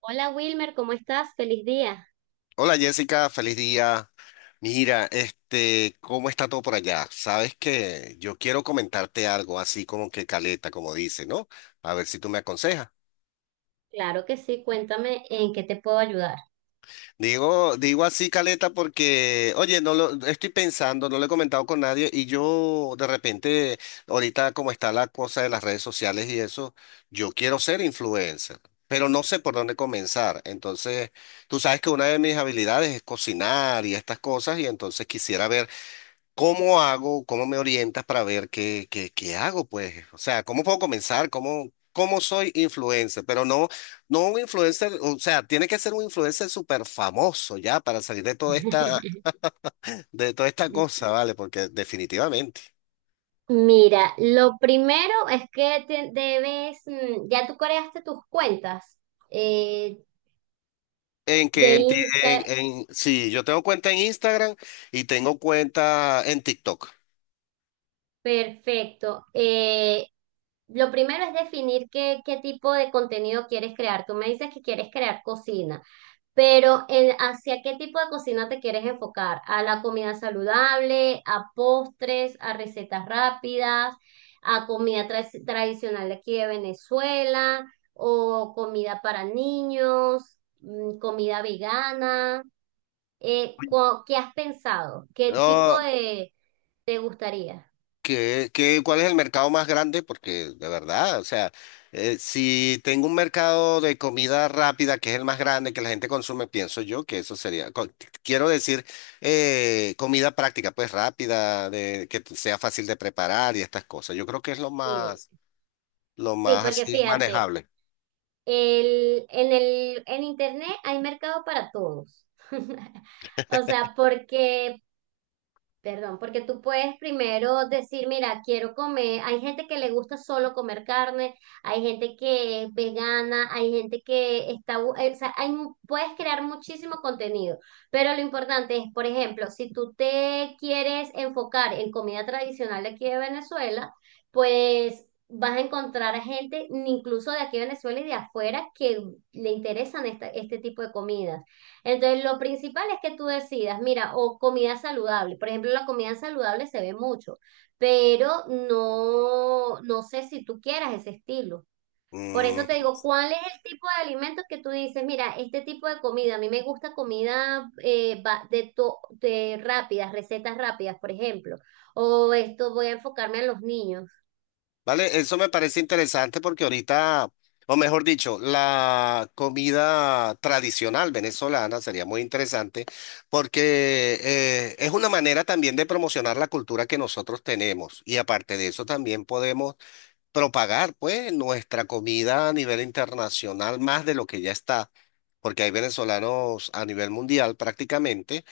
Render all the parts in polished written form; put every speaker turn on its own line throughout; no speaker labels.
Hola Wilmer, ¿cómo estás? Feliz día.
Hola Jessica, feliz día. Mira, este, ¿cómo está todo por allá? Sabes que yo quiero comentarte algo así como que caleta, como dice, ¿no? A ver si tú me aconsejas.
Claro que sí, cuéntame en qué te puedo ayudar.
Digo así caleta porque, oye, no lo estoy pensando, no lo he comentado con nadie y yo de repente, ahorita como está la cosa de las redes sociales y eso, yo quiero ser influencer, pero no sé por dónde comenzar. Entonces, tú sabes que una de mis habilidades es cocinar y estas cosas y entonces quisiera ver, ¿cómo hago? ¿Cómo me orientas para ver qué hago? Pues, o sea, ¿cómo puedo comenzar? ¿Cómo soy influencer? Pero no, no un influencer, o sea, tiene que ser un influencer súper famoso ya para salir de toda esta cosa, ¿vale? Porque definitivamente.
Mira, lo primero es que debes, ya tú creaste tus cuentas eh,
En
de
que en, ti-
Instagram.
en- sí, yo tengo cuenta en Instagram y tengo cuenta en TikTok.
Perfecto. Lo primero es definir qué, qué tipo de contenido quieres crear. Tú me dices que quieres crear cocina, pero ¿hacia qué tipo de cocina te quieres enfocar? ¿A la comida saludable, a postres, a recetas rápidas, a comida tradicional de aquí de Venezuela, o comida para niños, comida vegana? ¿Qué has pensado? ¿Qué tipo
No,
de te gustaría?
Cuál es el mercado más grande? Porque de verdad, o sea, si tengo un mercado de comida rápida que es el más grande que la gente consume, pienso yo que eso sería, quiero decir, comida práctica, pues rápida, de, sea fácil de preparar y estas cosas. Yo creo que es
Sí.
lo
Sí,
más
porque
así
fíjate,
manejable.
el, en internet hay mercado para todos. O sea, porque perdón, porque tú puedes primero decir, mira, quiero comer, hay gente que le gusta solo comer carne, hay gente que es vegana, hay gente que está, o sea, hay puedes crear muchísimo contenido, pero lo importante es, por ejemplo, si tú te quieres enfocar en comida tradicional de aquí de Venezuela, pues vas a encontrar a gente, incluso de aquí de Venezuela y de afuera, que le interesan este tipo de comidas. Entonces, lo principal es que tú decidas, mira, o comida saludable. Por ejemplo, la comida saludable se ve mucho, pero no, no sé si tú quieras ese estilo. Por eso te
Mm.
digo, ¿cuál es el tipo de alimentos que tú dices? Mira, este tipo de comida, a mí me gusta comida de rápidas, recetas rápidas, por ejemplo. O esto voy a enfocarme a los niños.
¿Vale? Eso me parece interesante porque ahorita, o mejor dicho, la comida tradicional venezolana sería muy interesante porque es una manera también de promocionar la cultura que nosotros tenemos y aparte de eso también podemos propagar pues nuestra comida a nivel internacional más de lo que ya está, porque hay venezolanos a nivel mundial prácticamente.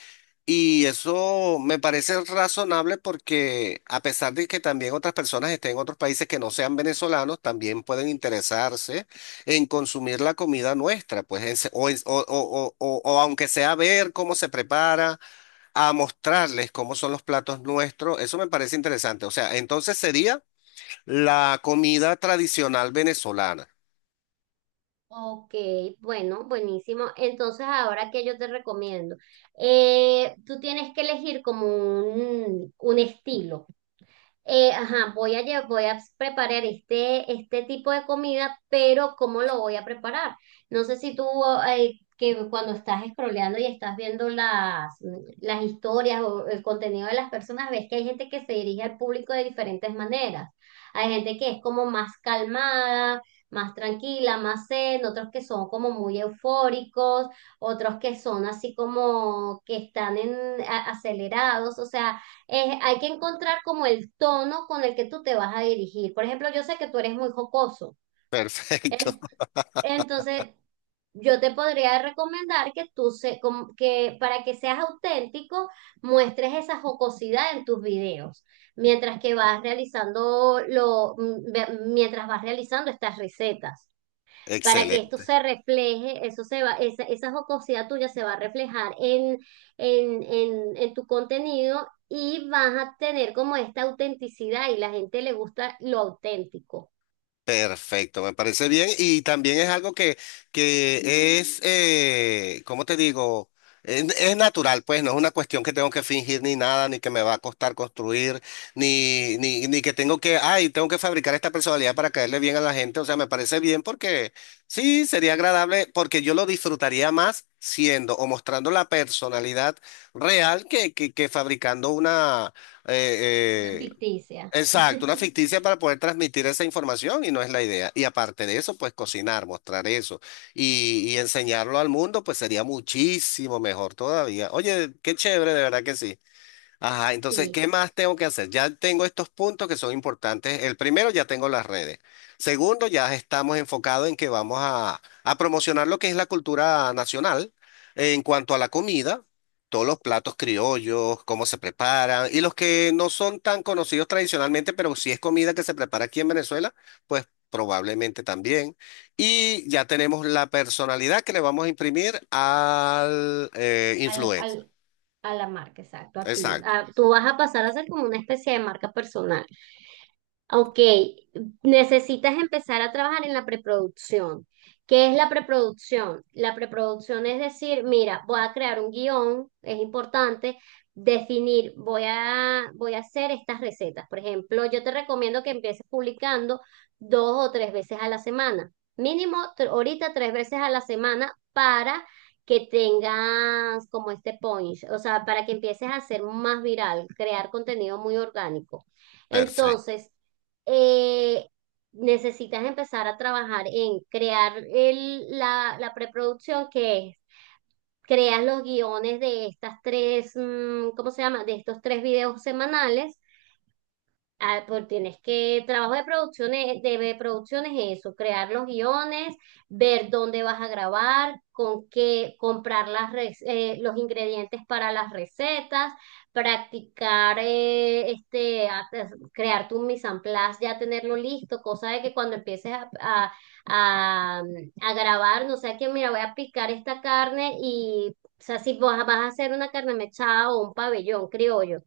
Y eso me parece razonable porque a pesar de que también otras personas estén en otros países que no sean venezolanos, también pueden interesarse en consumir la comida nuestra, pues en se- o, en- o- o aunque sea ver cómo se prepara, a mostrarles cómo son los platos nuestros, eso me parece interesante. O sea, entonces sería la comida tradicional venezolana.
Ok, bueno, buenísimo. Entonces, ahora que yo te recomiendo, tú tienes que elegir como un estilo, ajá, voy a, voy a preparar este, este tipo de comida, pero ¿cómo lo voy a preparar? No sé si tú, que cuando estás scrolleando y estás viendo las historias o el contenido de las personas, ves que hay gente que se dirige al público de diferentes maneras. Hay gente que es como más calmada, más tranquila, más zen, otros que son como muy eufóricos, otros que son así como que están en, acelerados, o sea, hay que encontrar como el tono con el que tú te vas a dirigir. Por ejemplo, yo sé que tú eres muy jocoso.
Perfecto,
En- Entonces, yo te podría recomendar que que para que seas auténtico, muestres esa jocosidad en tus videos, mientras que vas realizando mientras vas realizando estas recetas para que esto
excelente.
se refleje, eso se va, esa jocosidad tuya se va a reflejar en tu contenido y vas a tener como esta autenticidad y la gente le gusta lo auténtico,
Perfecto, me parece bien. Y también es algo que es, ¿cómo te digo? Es natural, pues no es una cuestión que tengo que fingir ni nada, ni que me va a costar construir, ni que tengo que, ay, tengo que fabricar esta personalidad para caerle bien a la gente. O sea, me parece bien porque sí, sería agradable, porque yo lo disfrutaría más siendo o mostrando la personalidad real que fabricando una...
una
eh, eh,
ficticia.
exacto, una ficticia para poder transmitir esa información y no es la idea. Y aparte de eso, pues cocinar, mostrar eso y enseñarlo al mundo, pues sería muchísimo mejor todavía. Oye, qué chévere, de verdad que sí. Ajá, entonces,
Sí,
¿qué más tengo que hacer? Ya tengo estos puntos que son importantes. El primero, ya tengo las redes. Segundo, ya estamos enfocados en que vamos a promocionar lo que es la cultura nacional en cuanto a la comida, todos los platos criollos, cómo se preparan y los que no son tan conocidos tradicionalmente, pero si es comida que se prepara aquí en Venezuela, pues probablemente también. Y ya tenemos la personalidad que le vamos a imprimir al
al,
influencer.
al, a la marca, exacto, a ti.
Exacto,
Tú vas a pasar a ser como una especie de marca personal. Ok, necesitas empezar a trabajar en la preproducción. ¿Qué es la preproducción? La preproducción es decir, mira, voy a crear un guión, es importante definir, voy a, voy a hacer estas recetas. Por ejemplo, yo te recomiendo que empieces publicando 2 o 3 veces a la semana, mínimo ahorita 3 veces a la semana para que tengas como este punch, o sea, para que empieces a hacer más viral, crear contenido muy orgánico.
perfecto.
Entonces, eh, necesitas empezar a trabajar en crear el, la preproducción, que es, creas los guiones de estas tres, ¿cómo se llama? De estos 3 videos semanales. Ah, pues trabajo de producciones es eso, crear los guiones, ver dónde vas a grabar, con qué, comprar las, los ingredientes para las recetas, practicar, pues, crear tu mise en place, ya tenerlo listo, cosa de que cuando empieces a, a grabar, no sea que, mira, voy a picar esta carne y, o sea, si vas, vas a hacer una carne mechada o un pabellón criollo,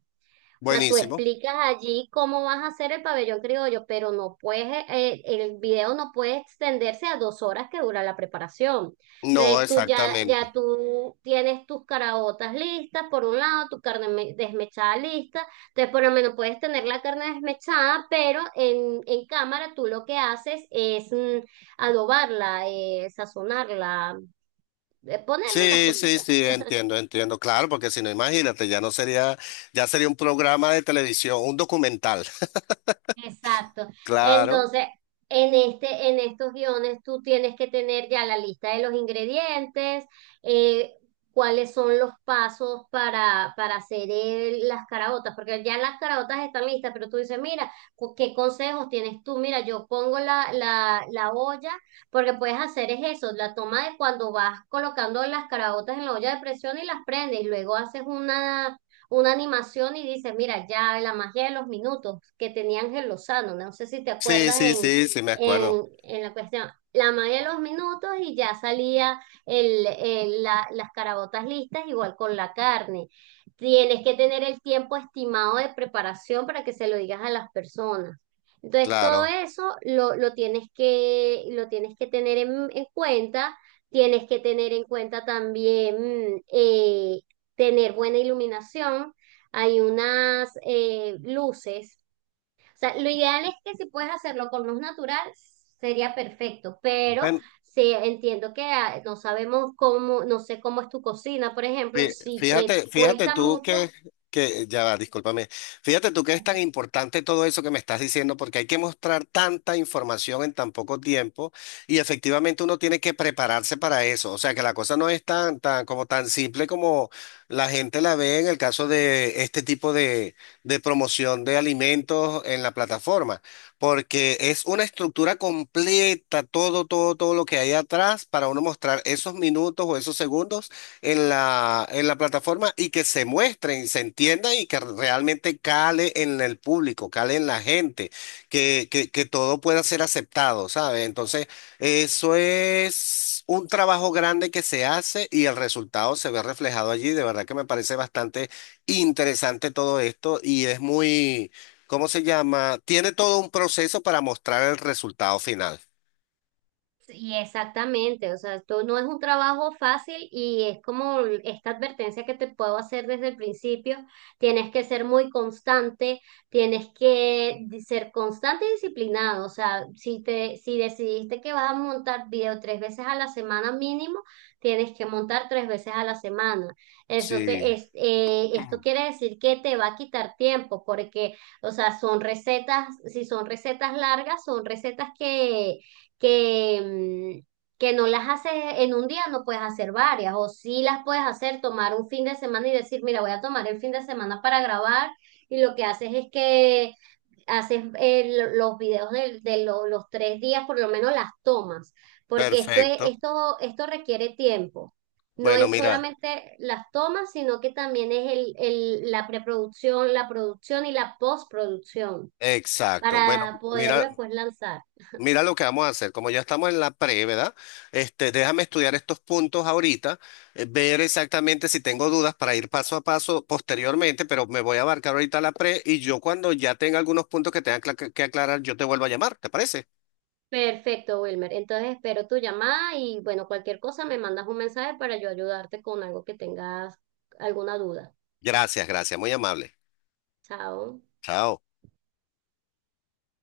o sea, tú
Buenísimo.
explicas allí cómo vas a hacer el pabellón criollo, pero no puedes, el video no puede extenderse a 2 horas que dura la preparación.
No,
Entonces tú ya, ya
exactamente.
tú tienes tus caraotas listas, por un lado, tu carne desmechada lista. Entonces por lo menos puedes tener la carne desmechada, pero en cámara tú lo que haces es adobarla, sazonarla, ponerle las
Sí, sí,
cositas.
sí, entiendo, entiendo. Claro, porque si no, imagínate, ya no sería, ya sería un programa de televisión, un documental.
Exacto.
Claro.
Entonces, en estos guiones tú tienes que tener ya la lista de los ingredientes, eh, cuáles son los pasos para hacer las caraotas, porque ya las caraotas están listas, pero tú dices, mira, ¿qué consejos tienes tú? Mira, yo pongo la olla, porque puedes hacer es eso, la toma de cuando vas colocando las caraotas en la olla de presión y las prendes, y luego haces una animación y dice, mira, ya la magia de los minutos que tenía Ángel Lozano, no sé si te
Sí,
acuerdas
sí,
en,
sí, sí, me acuerdo.
en la cuestión, la magia de los minutos y ya salía las carabotas listas igual con la carne. Tienes que tener el tiempo estimado de preparación para que se lo digas a las personas. Entonces, todo
Claro.
eso lo tienes que tener en cuenta. Tienes que tener en cuenta también tener buena iluminación, hay unas luces. O sea, lo ideal es que si puedes hacerlo con luz natural, sería perfecto, pero
Bueno,
si entiendo que no sabemos cómo, no sé cómo es tu cocina, por ejemplo, si te
Fíjate, fíjate
cuesta
tú
mucho.
ya va, discúlpame, fíjate tú que es tan importante todo eso que me estás diciendo porque hay que mostrar tanta información en tan poco tiempo y efectivamente uno tiene que prepararse para eso, o sea que la cosa no es tan, tan, como tan simple como la gente la ve en el caso de este tipo de promoción de alimentos en la plataforma, porque es una estructura completa, todo, todo, todo lo que hay atrás para uno mostrar esos minutos o esos segundos en la plataforma y que se muestren, se entiendan y que realmente cale en el público, cale en la gente, que todo pueda ser aceptado, ¿sabes? Entonces, eso es un trabajo grande que se hace y el resultado se ve reflejado allí. De verdad que me parece bastante interesante todo esto y es muy, ¿cómo se llama? Tiene todo un proceso para mostrar el resultado final.
Y exactamente, o sea, esto no es un trabajo fácil y es como esta advertencia que te puedo hacer desde el principio, tienes que ser muy constante, tienes que ser constante y disciplinado, o sea, si te, si decidiste que vas a montar video 3 veces a la semana mínimo, tienes que montar 3 veces a la semana. Eso
Sí.
te, es, esto quiere decir que te va a quitar tiempo porque, o sea, son recetas, si son recetas largas, son recetas que que, mm, que no las haces en un día, no puedes hacer varias, o sí las puedes hacer, tomar un fin de semana y decir, mira, voy a tomar el fin de semana para grabar, y lo que haces es que haces los videos los 3 días, por lo menos las tomas, porque esto es,
Perfecto.
esto requiere tiempo. No
Bueno,
es
mira.
solamente las tomas, sino que también es el, la preproducción, la producción y la postproducción
Exacto. Bueno,
para poderlo
mira,
después lanzar.
mira lo que vamos a hacer. Como ya estamos en la pre, ¿verdad? Este, déjame estudiar estos puntos ahorita, ver exactamente si tengo dudas para ir paso a paso posteriormente, pero me voy a abarcar ahorita la pre y yo cuando ya tenga algunos puntos que tenga que aclarar, yo te vuelvo a llamar, ¿te parece?
Perfecto, Wilmer. Entonces espero tu llamada y bueno, cualquier cosa me mandas un mensaje para yo ayudarte con algo que tengas alguna duda.
Gracias, gracias, muy amable.
Chao.
Chao.